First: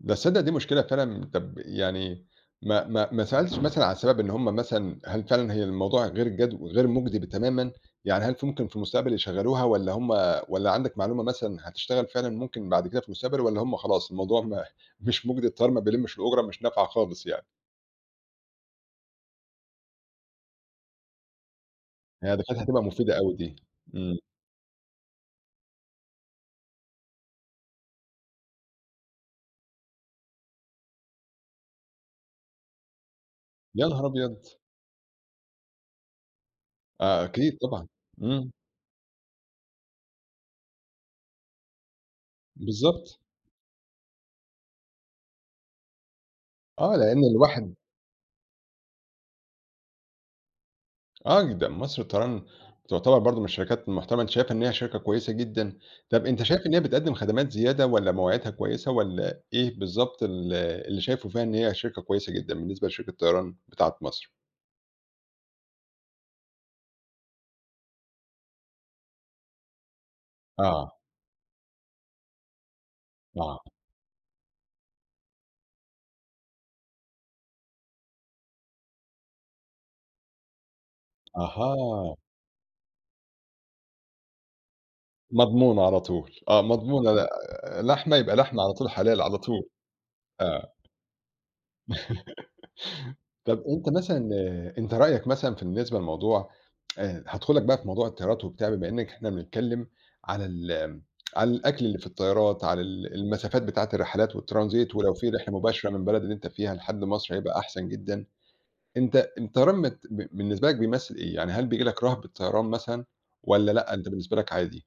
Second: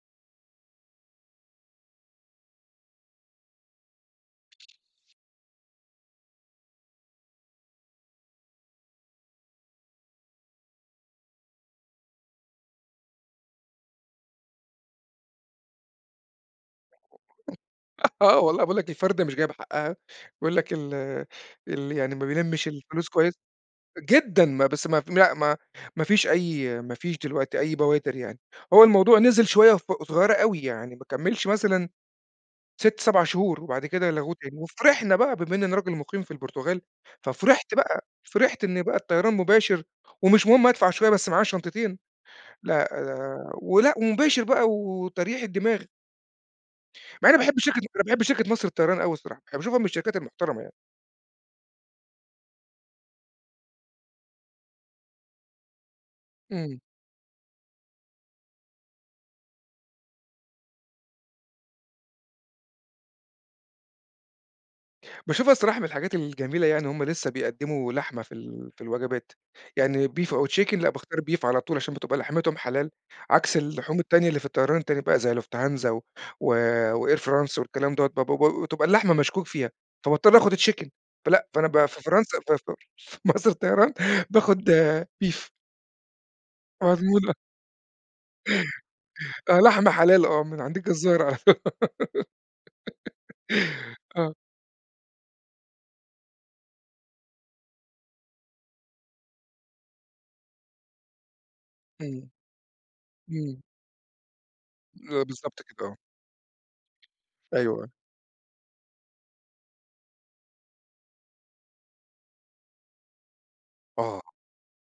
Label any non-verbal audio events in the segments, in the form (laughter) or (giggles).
بس تصدِّق دي مشكلة فعلًا، طب يعني ما ما ما سألتش مثلًا عن السبب، إن هُم مثلًا هل فعلًا هي الموضوع غير جدّ غير مُجدي تمامًا؟ يعني هل في ممكن في المستقبل يشغِّلوها، والّا هُم والّا عندك معلومة مثلًا هتشتغَل فعلًا ممكن بعد كده في المستقبل؟ والّا هُم خلاص الموضوع م مش مُجدي، الطيار ما بيلِّمِش الأجرة، مش نافعة خالص يعني؟ آه، والله باقول لك، الفرَدة مش جايبة حقها، يقول لك ال ال يعني ما ياه! ده كانت بيلِّمش هتبقى الفلوس مفيدة كويِّس أوي دي، إمم. جدًا، م بس م لأ ما ما فيش أي ما فيش دلوقتي أي بوادِر يعني، هو الموضوع نزل شوية صغ صغيرة أوي، يعني ما كملِّش مثلًا 6، 7 شهور وبعد يا نهار كده لغوه أبيض! تاني، وفرحنا بقى، بما إن أنا راجل مُقيم في البرتغال، آه أكيد، ففرِحت طبعًا، بقى، إمم. فرِحت إن بقى الطيران مباشر ومش مهم أدفَع شوية بس معايا الشنطتين، لأ بالضبط. ده ولأ ومباشِر بقى وترييحة دماغ. آه، لإن مع إني باحب الواحد الشركة دي، أنا باحب شركة مصر للطيران أوي الصراحة، أنا باشوفها من الشركات المحترَمة يعني. آه جدًا، مصر للطيران تعتبَر برضه من الشركات المحترَمة، أنتَ شايِفها إن هي شركة كويِّسة جدًا، طب أنتَ شايِف إن هي إمم. بتقدِّم خدمات زيادة، والّا مواعيدها كويِسة، والّا إيه بالضبط ال اللي شايِفه فيها إن هي شركة كويِسة جدًا، بالنسبة لشركة الطيران بتاعة مصر؟ باشوفها الصراحة من الحاجات الجميلة يعني إن هُم لسه بيقدِّموا لحمة في ال في الوجبات، يعني beef أو chicken، لأ آه. باختار beef على طول عشان بتبقى لحمتهُم حلال، عكس آه. اللحوم التانية اللي في الطيران التاني بقى زي Lufthansa و وAir France والكلام دوّة، با ب بتبقى اللحمة مشكوك فيها، فباضطَر آخُد chicken، فلأ فأنا ب في أها. فرنسا في في مصر للطيران باخُد beef. مضمونة على طول، آه، مضمونة لأ، مضمونة. آآ، لحمة يبقى لحمة على طول، حلال على آه، طول، لحمة حلال، آه، من آه. عند الجزار على (chuckles) طب أنتَ (giggles) مثلًا آه. أنتَ رأيك مثلًا، في بالنسبة للموضوع (tsk) آآ هادخُل لك بقى في موضوع الطيارات وبتاع، بما إنك إحنا بنتكلَّم على ال (tsk) على الأكل اللي في إمم. الطيارات، على ال إمم. المسافات بتاعة الرحلات والtransit، ولو آه، في رحلة بالضبط كده، مباشرة آه. من بلد اللي أنتَ فيها لحد مصر هيبقى أيوه، أحسن آه. جدًا. أنتَ الطيران مت ب بالنسبة لك بيمثِّل إيه؟ يعني هل بييجي لك رهبة طيران مثلًا، والّا لأ أنتَ آه، بالنسبة لك عادي؟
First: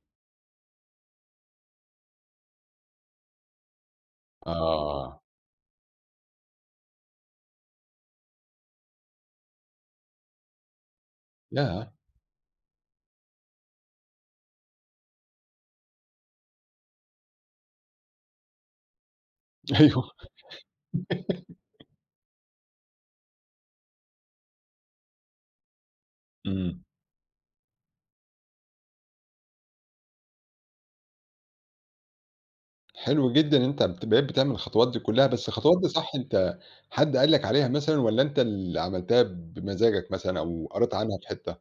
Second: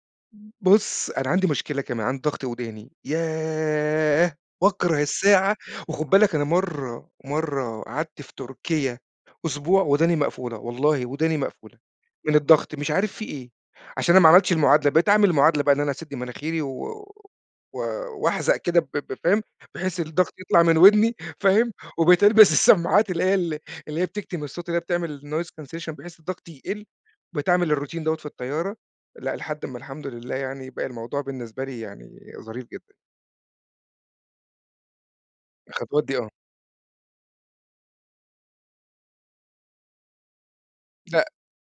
بُص أنا عندي مشكلة كمان، عندي ضغط ودَاني، ياه! باكره آه. الساعة وخُد بالك أنا مرَّة مرَّة قعدت في تركيا أسبوع ودَاني مقفولة، والله ودَاني مقفولة ياه! من الضغط مش عارِف في إيه، عشان أنا ما عمَلتش المعادلة، بقيت أعمَل المعادلة بقى إن أنا أسدّ مناخيري و و وأحزق كده ب ب فاهم؟ بحيث أيوه. (laughs) الضغط يطلَع من ودَني فاهم؟ وبقت ألبس السماعات اللي هي ال اللي هي بتكتم الصوت، اللي هي بتعمل noise cancellation، بحيث الضغط إمم. يقلّ، بقيت أعمل الroutine دوّة في الطيارة لأ لحد ما، الحمد لله يعني، بقى الموضوع بالنسبة لي يعني ظريف جدًا. حلو جدًا إن أنتَ ابت بقيت بتعمل الخطوات دي كلّها، بس الخطوات دي الخطوات صح، دي، آه. أنتَ حد قال لك عليها مثلًا، والّا أنتَ اللي عمَلتها بمزاجك مثلًا أو قرَيت عنها في لأ. حتّة؟